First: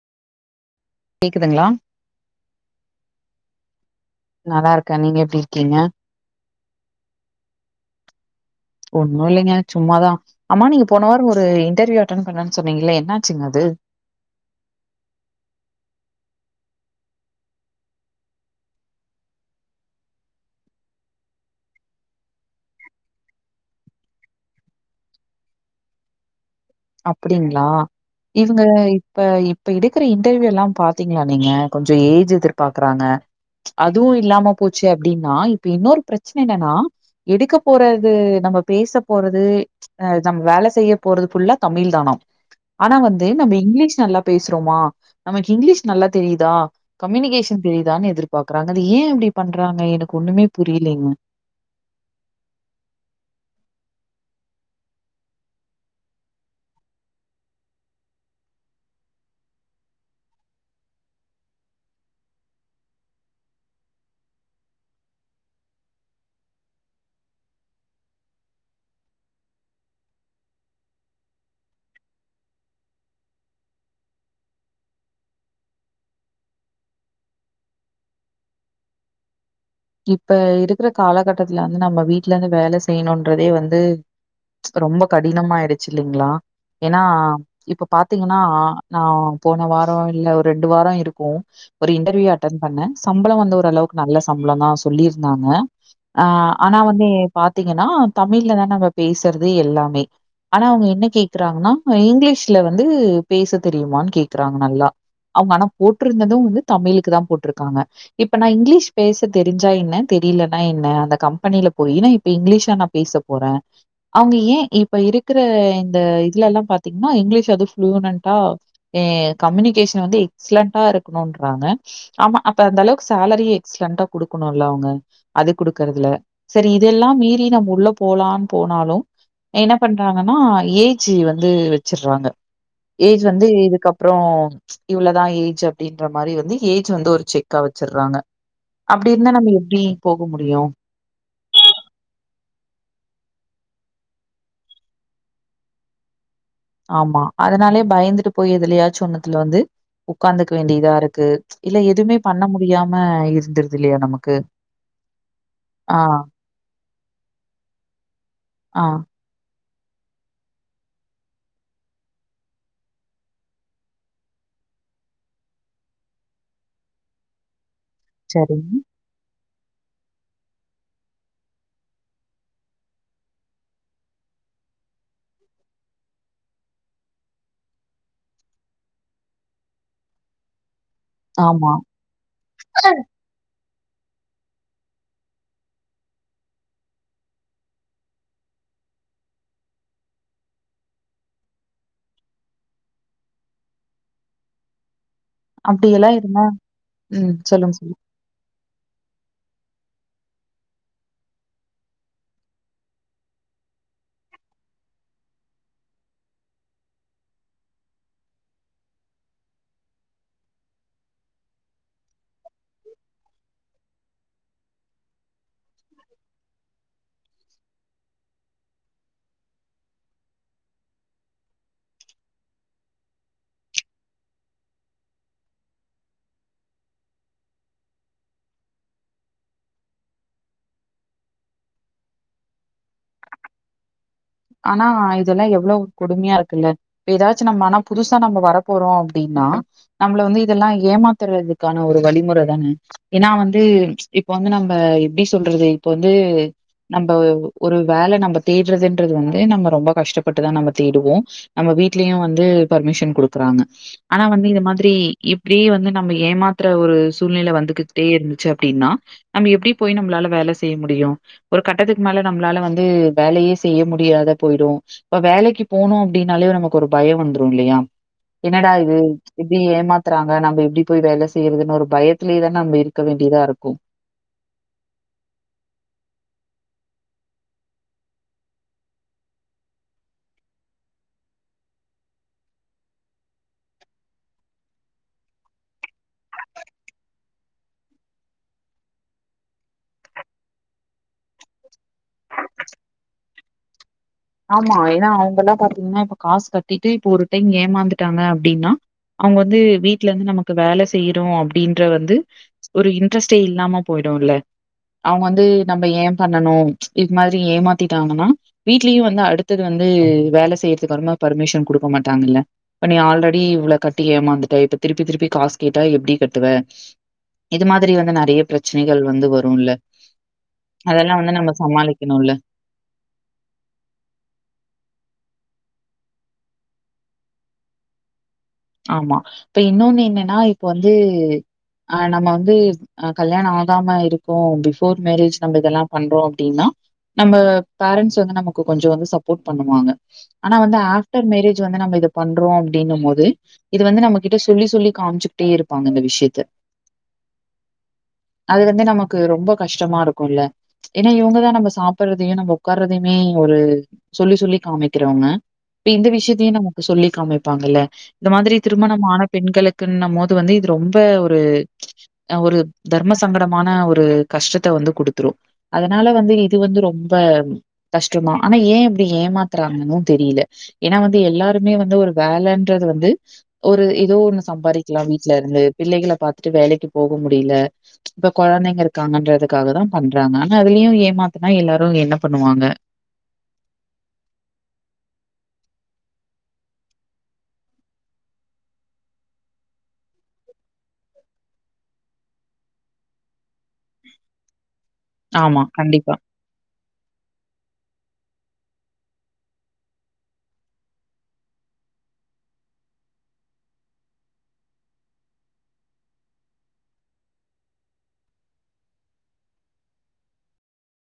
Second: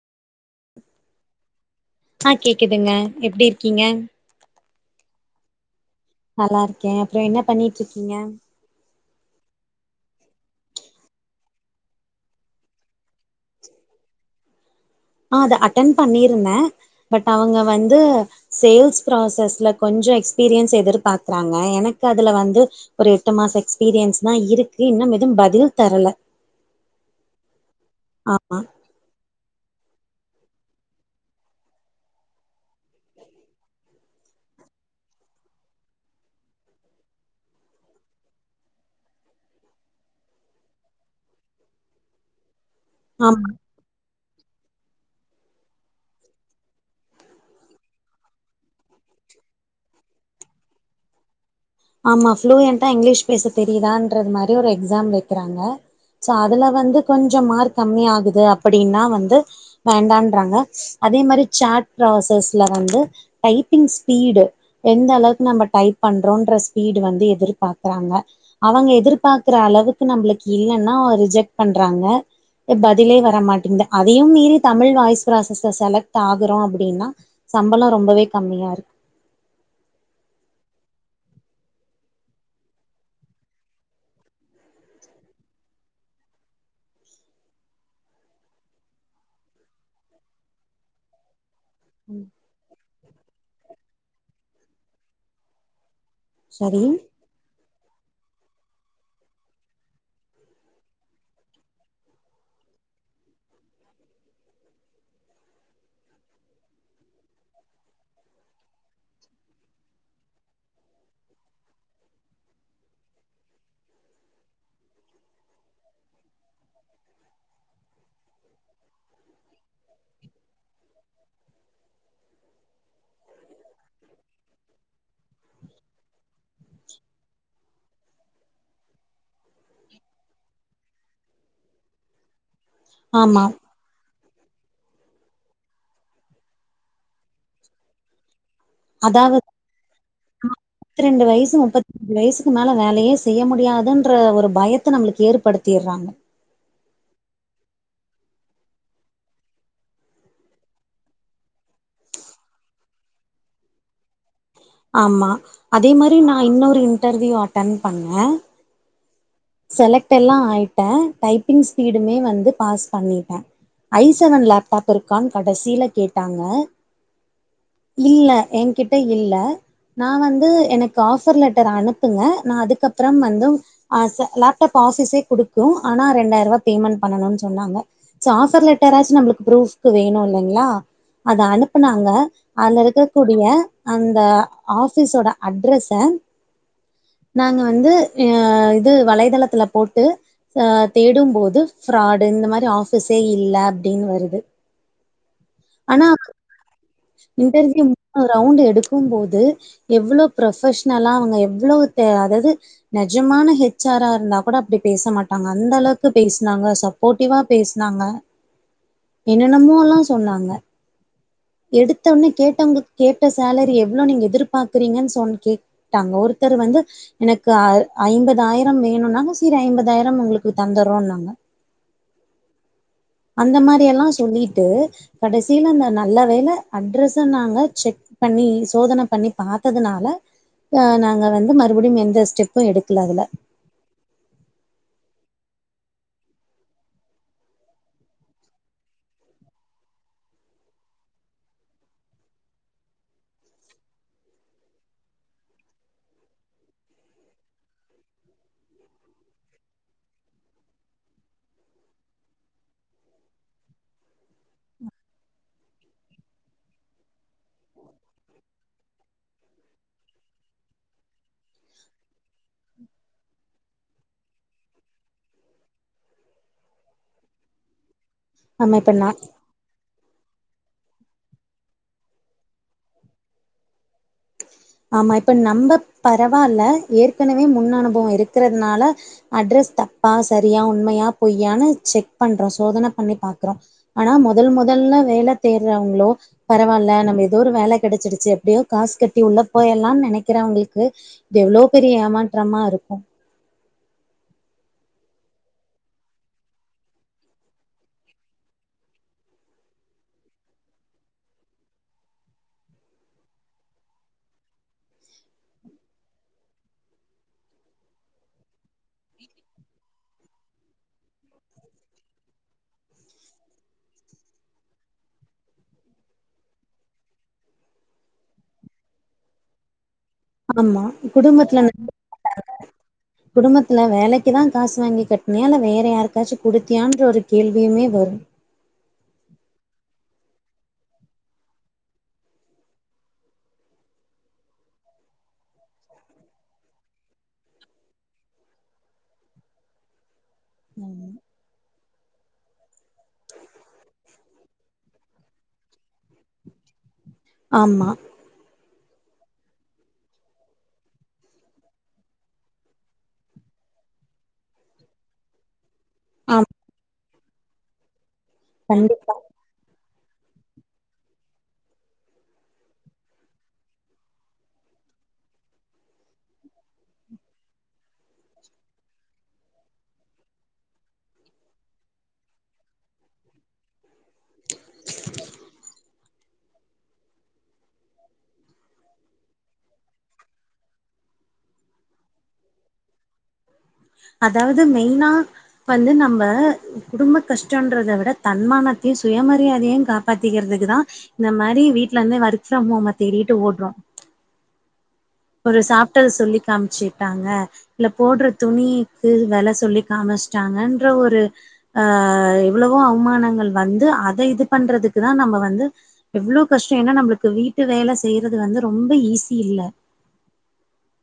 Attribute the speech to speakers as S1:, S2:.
S1: கேக்குதுங்களா
S2: ஆ கேக்குதுங்க எப்டி இருக்கீங்க
S1: நல்லா ருக்கே நீங்க எப்டி இருக்கீங்க
S2: நல்லா ருக்கே அப்பறோ என்ன பண்ணிட்டு இருக்கீங்க
S1: ஒண்ணு இல்லைங்க சும்மாதா ஆமா நீங்க போன வாரோ ஒரு இன்டர்வியூ அட்டென் பண்றேனு சொன்னீங்கங்களே என்னாச்சுங்க அது
S2: ஆ அத அட்டன் பண்ணியிருந்தே பட் அவுங்க வந்து சேல்ஸ் ப்ராசஸ்ல கொஞ்சோ எக்ஸ்பீரியன்ஸ் எதிர்பாக்குறாங்க எனக்கு அதுல வந்து ஒரு எட்டு மாச எக்ஸ்பீரியன்ஸ் தா இருக்கு இன்னும் எதும் பதில் தரல
S1: அப்டிங்களா
S2: ஆமா
S1: இவுங்க ப் ப இப்ப எடுக்கிற இன்டர்வியூ எல்லா பாத்தீங்களா நீங்க கொஞ்சோ ஏஜ் எதிர்பாக்குறாங்க அதுவு இல்லாம போச்சு அப்டினா இப்ப இன்னொரு பிரெச்சன என்னன்னா எடுக்க போறது நம்ம பேச போறது அ ஜம் வேல செய்ய போறது ஃபுல்லா தமிழ் தானாம் ஆனா வந்து
S2: ஆமா
S1: நம்ம இங்கிலீஷ் நல்லா பேசுறோமா நமக்கு இங்கிலீஷ் நல்லா தெரியுதா கம்யூனிகேஷன் தெரியுதான்னு எதிர்பாக்குறாங்க அது ஏன் இப்டி பண்றாங்க எனக்கு ஒண்ணுமே புரிலேங்க
S2: ஆமா ஃப்ளூயண்டா இங்கிலீஷ் பேச தெரியுதான்றது மாரி ஒரு எக்ஸாம் வக்கிறாங்க சோ அதுல வந்து கொஞ்சோ மார்க் கம்மி ஆகுது அப்டினா வந்து வேண்டான்றாங்க அதே மாதிரி சாட் ப்ராசஸ்ல வந்து டைப்பிங் ஸ்பீடு எந்த அளவுக்கு நம்ம டைப் பண்றோன்ற ஸ் பீடு வந்து எதிர்பாக்றாங்க அவுங்க எதிர்பாக்குற அளவுக்கு நம்மளுக்கு இல்லனா ரிஜெக்ட் பண்றாங்க இப்ப பதிலே வரமாட்டேங்குது அதையு மீறி தமிழ் வாய்ஸ் ப்ராசஸ்ல செலக்ட் ஆகுறோ அப்டினா சம்பளோ ரொம்பவே கம்மியாக இருக்கு
S1: இப்ப இருக்கிற காலகட்டத்துல வந்து நம்ம வீட்ல இருந்து வேல செய்யணுன்றதே வந்து ரொம்ப கடினமா ஆயிடுச்சு இல்லைங்களா ஏனா இப்ப பாத்தீங்கன்னா நா போன வாரோ இல்ல ஒரு ரெண்டு வாரோ இருக்கு ஒரு இன்டர்வியூ அட்டன் பண்ணே சம்பளோ வந்து ஓரளவுக்கு நல்ல சம்பளோ தா சொல்லிருந்தாங்க ஆஹ் ஆனா
S2: சரி
S1: வந்து பாத்தீங்கனா தமிழ்லதா நாங்க பேசுறது எல்லாமே ஆனா அவுங்க என்ன கேக்குறாங்கனா இங்கிலீஷ்ல வந்து பேச தெரியுமான்னு கேக்குறாங்க நல்லா அவுங்க ஆனா போட்ருந்தது வந்து தமிழுக்கு தா போட்ருக்காங்க இப்ப நா இங்கிலீஷ் பேச தெரிஞ்சா என்ன தெரிலனா என்ன அந்த கம்பெனில போயி நா இப்ப இங்கிலீஷா நா பேச போற அவ்ங்க ஏ இப்ப இருக்ற இந்த இதுலல்லா பாத்தீங்னா இங்லீஷ் அது ஃபுளுனன்ட்டா எ கம்யூனிகேஷன் வந்து எக்ஸலன்ட்டா இருக்கணுன்றாங்க ஆமா அப்ப அந்த அளவுக்கு சேலரிய எக்ஸ்லண்ட்டா குடுக்கணுல்ல அவ்ங்க அது குடுக்கறதுல சரி இதெல்லா மீறி நம்ம உள்ள போலான் போனாலு என்ன பண்றாங்கன்னா ஏஜ்ஜூ வந்து வச்சுட்றாங்க ஏஜ்
S2: ஆமா
S1: வந்து இதுக்க ப்றோ இவ்ளோதா ஏஜ் அப்டின்ற மாரி வந்து ஏஜ் வந்து ஒரு செக்கா வச்சுட்றாங்க அப்டி இருந்தா நம்ம எப்டி போக முடியு
S2: த் ரெண்டு வயசு முப்பத் ஒரு வயசுக்கு மேல வேலயே செய்ய முடியாதுன்ற ஒரு பயத்த நம்ளுக்கு ஏற்படுத்திர்றாங்க
S1: ஆமா அதனாலேயே பயந்துட்டு போய் எதுலயாச்சு ஒண்ணுத்துல வந்து உக்காந்துக்க வேண்டியதா இருக்கு இல்ல எதுமே பண்ண முடியாம இருந்துருது இல்லையா நமக்கு
S2: ஆமா அதே
S1: ஆ,
S2: மாரி நா இன்னொரு இன்டர்வியூ அட்டன் பண்ணே
S1: ஆ
S2: செலக்ட் எல்லா ஆய்ட்டே டைப்பிங் ஸ்பீடுமே வந்து பாஸ் பண்ணிட்டே ஐசெவன் லேப்டாப் இருக்கான் கடைசில கேட்டாங்க இல்ல
S1: சரிங்க.
S2: என்கிட்ட இல்ல நா வந்து எனக்கு ஆஃபர் லட்டர் அனுப்புங்க நான் அதுக்கப்பறம் வந்து ஆச லேப்டாப் ஆஃபிஸே குடுக்கு ஆனா ரெண்டாயிர்வா பேமெண்ட் பண்ணணுன் சொன்னாங்க ச ஆஃபர் லட்டர்ராச்சு நம்மளுக்கு ப்ரூஃப்க்கு வேணு இல்லைங்ளா அத
S1: ஆமா.
S2: அனுப்புனாங்க அங்க இருக்க கூடுவ அந்த ஆஃபிஸோட அட்ரஸ நாங்க வந்து இது வலைத்தளத்துல போட்டு அ தேடும்போது ஃப்ராடு இந்த மாரி ஃஆபிஸே இல்ல அப்டின் வருது ஆனா
S1: அப்டியெல்லா இருந்தா ம் சொல்லுங்க சொல்லு
S2: ரவுண்டு எடுக்கும் போது எவ்ளோ ப்ரொஃபெஷனலா அவுங்க எவ்ளோ தெ அதாவ்து நெஜமான ஹெச் ஆர் ரா ந்தா கூட அப்டி பேச மாட்டாங்க அந்த அளவுக்கு பேசினாங்க சப்போர்ட்டிவா பேசுனாங்க என்னென்னமோலா சொன்னாங்க எடுத்தோன்னே கேட்டவ்ங்க கேட்ட சேலரி எவ்ளோ நீங்க எதிர்பாக்றீங்கன் சொன் கே ட்டாங்க ஒருத்தர் வந்து எனக்கு அ ஐம்பதாயிரம் வேணு ன்னாங்க சரி ஐம்பதாயிரம் உங்ளுக்கு தந்தொர்றோனாங்க அந்த மாரி எல்லா சொல்லிட்டு கடைசில இந்த நல்ல வேல அட்ரஸ்ஸ நாங்க செக் பண்ணி சோதன பண்ணி பாத்ததுனால ஆ நாங்க வந்து மறுபடியு எந்த ஸ்டெப்பு எடுக்கல அதுல
S1: ஆனா இதெல்லா எவ்ளோ கொடுமையா இருக்குல்ல இப்ப எதாச்சு நம்ம ஆனா புதுசா நம்ம வரப்போறோ அப்டின்னா நம்மள வந்து இதெல்லா ஏமாத்துறதுக்கான ஒரு வழிமுற தானே ஏன்னா வந்து இப்ப வந்து நம்ப எப்டி சொல்றது இப்ப வந்து நம்ம ஒரு வேல நம்ம தேட்றதுன் றது வந்து நம்ம ரொம்ப கஷ்டப்பட்டுதா நம்ம தேடுவோ நம்ம வீட்லயு வந்து பர்மிஷன் குடுக்றாங்க ஆனா வந்து இது மாதிரி இப்டியே வந்து நம்ம ஏமாத்ற ஒரு சூழ்நில வந்துகிட்டே இருந்துச்சு அப்டின்னா நம்ம எப்டி போய் நம்ளால வேல செய்ய முடியு ஒரு கட்டத்துக்கு மேல நம்ளால வந்து வேலயே செய்ய முடியாத போயிடு இப்ப வேலைக்கு போனோ அப்டின்னாலே நமக்கு ஒரு பயோ வந்துரு இல்லையா என்னடா
S2: ஆமா இப்ப
S1: இது
S2: நா
S1: எப்டி ஏமாத்தறாங்க நம்ப எப்டி போய் வேல செய்யறதுன் ஒரு பயத்திலே தா நம்ப இருக்க வேண்டியதா இருக்கு
S2: ஆமா இப்ப நம்ப பரவால்ல ஏற்கனவே முன் அனுபவோ இருக்கறத்னால அட்ரஸ் தப்பா சரியா உண்மையா பொய்யானு செக் பண்றோ சோதன பண்ணி பாக்கறோ ஆனா மொதல் மொதல்ல வேல தேட்றவ்ங்ளோ பரவால்ல நம்ம எதோ ஒரு வேல கெடச்சிடுச்சி எப்டியோ காஸ் கட்டி உள்ள போயர்ல்லான் நெனைக்கிறவ்ங்ளுக்கு இது எவ்ளோ பெரிய ஏமாற்றமா இருக்கு
S1: ஆமா ஏனா அவுங்கல்லா பாத்தீங்ன்னா இப்ப காஸ் கட்டீட்டு இப்ப ஒரு டைம் ஏமாந்துட்டாங்க அப்டின்னா அவுங் வந்து வீட்லர்ந்து நமக்கு வேல செய்யறோ அப்டின்ற வந்து ஒரு இன்ட்ரெஸ்ட்டே இல்லாம போய்டு இல்ல அவுங் வந்து நம்ம ஏ பண்ணனு இத் மாதிரி ஏமாத்திட்டாங்கன்னா வீட்லயு வந்து அடுத்தது வந்து வேல செய்யறதுக்கற்மா பர்மிஷன் குடுக்க மாட்டாங்கில்ல இப்ப நீ ஆல்ரெடி இவ்ள கட்டி ஏமாந்துட்ட இப்ப திருப்பி திருப்பி காசஸ் கேட்டா எப்டி கட்டுவே இது மாதிரி வந்து நெறைய பிரச்சனைகள் வந்து வரு இல்ல
S2: ஆமா குடும்பத்துல
S1: சமாளிக்கணும்ல.
S2: வந்து [inaudible] குடும்பத்துல வேலைக்கு தா காஸ் வாங்கி கட்னியா இல்ல வேற யார்க்காச்சு குடுத்தியான்ற ஒரு கேள்வியுமே வரு
S1: ஆமா இப்ப இன்னோன்னு என்னன்னா இப்ப வந்து ஆ நம்ம வந்து அ கல்யாண ஆகாம இருக்கோ பிஃபோர் மேரேஜ் நம்ப இதெல்லா பண்றோ அப்டின்னா நம்ம பேரண்ட்ஸ் வந்து நமக்கு கொஞ்சோ வந்து சப்போட் பண்ணுவாங்க ஆனா வந்து ஆஃப்டர் மேரேஜ் வந்து நம்ம இது பண்றோ அப்டிங்க மோது இது வந்து நம்ம கிட்ட சொல்லி சொல்லி காம்ச்சுக்ட்டே இருப்பாங்க இந்த விஷ்யத்த
S2: ஆமா
S1: அது வந்து நமக்கு ரொம்ப கஷ்டமா இருக்குல்ல ஏனா இவுங்கதா நம்ம சாப்பட்றதயு நம்ம ஒக்கார்றதயுமே ஒரு சொல்லி சொல்லி காமிக்கிறவ்ங்க இப்ப இந்த
S2: ஆமா
S1: விஷ்யத்தையு நமக்கு சொல்லி காமிப்பாங்கல்ல இந்த மாதிரி
S2: கண்டிப்பா
S1: திருமணமான பெண்களு க்குன்ன மோது வந்து இது ரொம்ப ஒரு அ ஒரு தர்ம சங்கடமான ஒரு கஷ்டத்த வந்து குடுத்துரு அதனால வந்து இது வந்து ரொம்ப கஷ்டமா ஆனா ஏ இப்டி ஏமாத்தறாங்கன்னு தெரியில ஏனா வந்து எல்லாருமே வந்து ஒரு வேலன்றது வந் து ஒரு எதோ ஒன்னு சம்பாரிக்கலா வீட்லர்ந்து பிள்ளைகள பாத்துட்டு வேலைக்கு போக முடியில இப்ப கொழந்தைங்க இருக்காங்கன்றதுக்காக தா பண்றாங்க ஆனா அதுலயு ஏமாத்துனா எல்லாரு என்ன பண்ணுவாங்க
S2: அதாவ்து மெய்னா வந்து நம்ப குடும்ப கஷ்டன்றத விட தன்மானத்யு சுயமரியாதையு காப் பாத்திக்கிறதுக்கு தா இந்த மாரி வீட்லர்ந்து ஒர்க் ஃப்ரம் ஹோம தேடிட்டு ஓட்றோ ஒரு
S1: ஆமா,
S2: சாப்ட்டத
S1: கண்டிப்பா.
S2: சொல்லி காம்ச்சிட்டாங்க இல்ல போட்ற துணிக்கு வெல சொல்லி காமிஸ்ட்டாங்கன்ற ஒரு ஆ எவ்ளவோ அவமானங்கள் வந்து அத இது பண்றதுக்கு தா நம்ம வந்து எவ்ளோ கஷ்டோ ஏனா நம்ளுக்கு வீட்டு வேல செய்யறது வந்து ரொம்ப ஈஸி இல்ல